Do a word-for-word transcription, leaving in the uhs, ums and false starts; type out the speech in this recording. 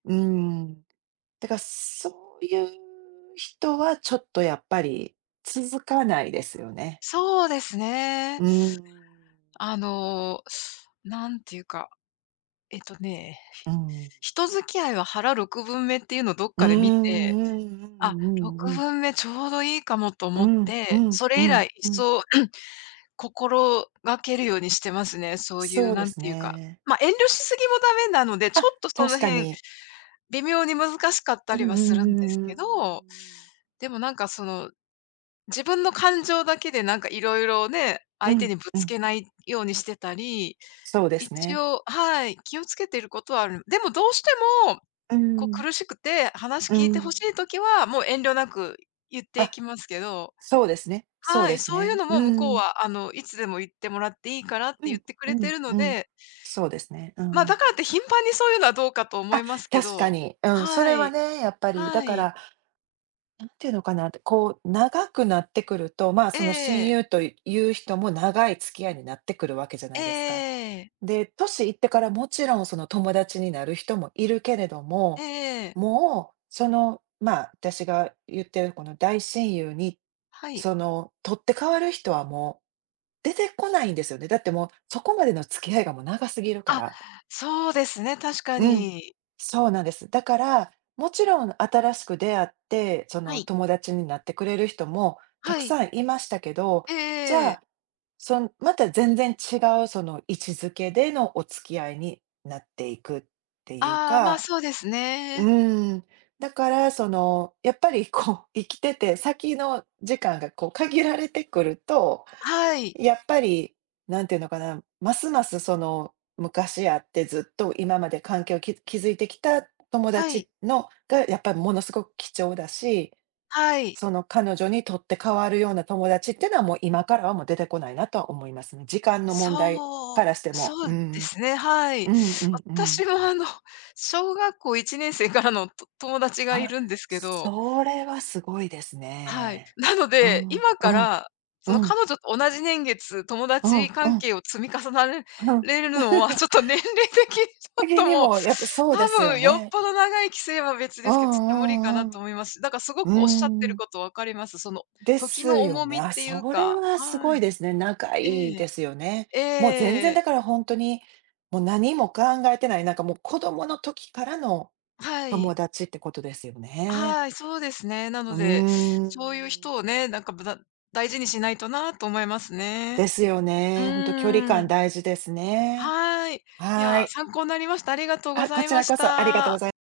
うん。だからそういう人はちょっとやっぱり続かないですよね。そうですね。うん。あの、なんていうか、えっとね、うん。人付き合いは腹ろくぶんめっていうのをどっうんかで見て、うんうんあ、うろくんうん。ぶんめちょうどいいかもとう思っんうて、んそうれ以ん来うん。そう、心がけるようにしてますね。そういそううで何すていうか、ね。ま、遠慮しすぎもダメなので、ちょあ、っとその確か辺、に。微妙に難しかったうんりうんうはするんですん、うーけん。ど、でもなんかその、自分の感情だけでなんか色々ね。う相手んにぶうつん。けないようにしてたり、そうです一ね。応はい。気を付けてることはある。でもどうしても、うーこうん。苦しくて、話う聞いて欲しん。い時は、もう遠慮なく言っていあ、きますけどそうですね。そうはでい。すそういうね。のうも向こうん。は「あの、いつでも言ってもらっていいから」っうて言っんてくうれてんるのうん。でそうですね。うま、ん。だからって頻繁にそういうのはどうかと思あ、いますけ確かど。に。うん、そはれはい。ね、やっぱり。だはかい。ら、なんていうのかなって、こう、長くなってくると、まあ、えその親え。友という人も長い付き合いになってくるわけじゃえなえいですか。ええええ。で、年いってからもちろんその友達になる人もいるけれどえも、えええ。もう、その、まあ、私が言ってるこの大親友に、はい。その取って代わる人はもう、出てこないんですよね。だってもう、そこまでの付き合いがもう長すぎるかあ、ら。そうですね、確かうん。に。そうなんです。だから、もちろん新しく出会って、そはのい。友達になってくれる人もたはくい。さんいましたけど、えじえゃええ。あ、そんまた全然違うその位置づけでのお付き合いになっていくっていうああ、まあ、か。そうですうね。ーん。だから、そのやっぱりこう生きてて先の時間がこう限られてくると、はい。やっぱり、何ていうのかな、ますます、その昔あってずっと今まで環境をき築いてきた友はい。達のがやっぱりものすごく貴重だし、はい。その彼女にとって代わるような友達っていうのは、もう今からはもう出てこないなとは思いますね。時間の問題そう、からしても。そううでんすね、はい。うん。うんうんうん。私はあの、小学校いちねんせいからのと友達がいあ、るんですけど。それはすごいですはい。ね。なのうで、ん、今うかん、ら、うそのん。彼女と同じ年月、友う達んう関ん。係を積み重なれれるのは、ちょっと年齢的にちょへっげ、とでもう、もやっぱそうで多すよ分よっね。ぽど長い規制は別うですけど、ちょっと無理かんうなんうとん。思います。だからすごうくおっしゃってーるん。こと分かります。そので時すのよ重ね。みっあ、ていうそれかはすはごいい。ですね。仲いいえでえ、すよね。えもう全然え。だからほんとに、もう何も考えてない、なんかもう子供の時からのはい。友達ってことですよね。はい、そうですね。なうのーで、そういうん。人をね、なんかぶだ大事にしないとなと思いますね。ですようね。ほんと距離ー感ん。大事ですね。はい。いはや、い。参考なりました。ありがとうごあ、ざこいちまらしこそありがとうごた。ざい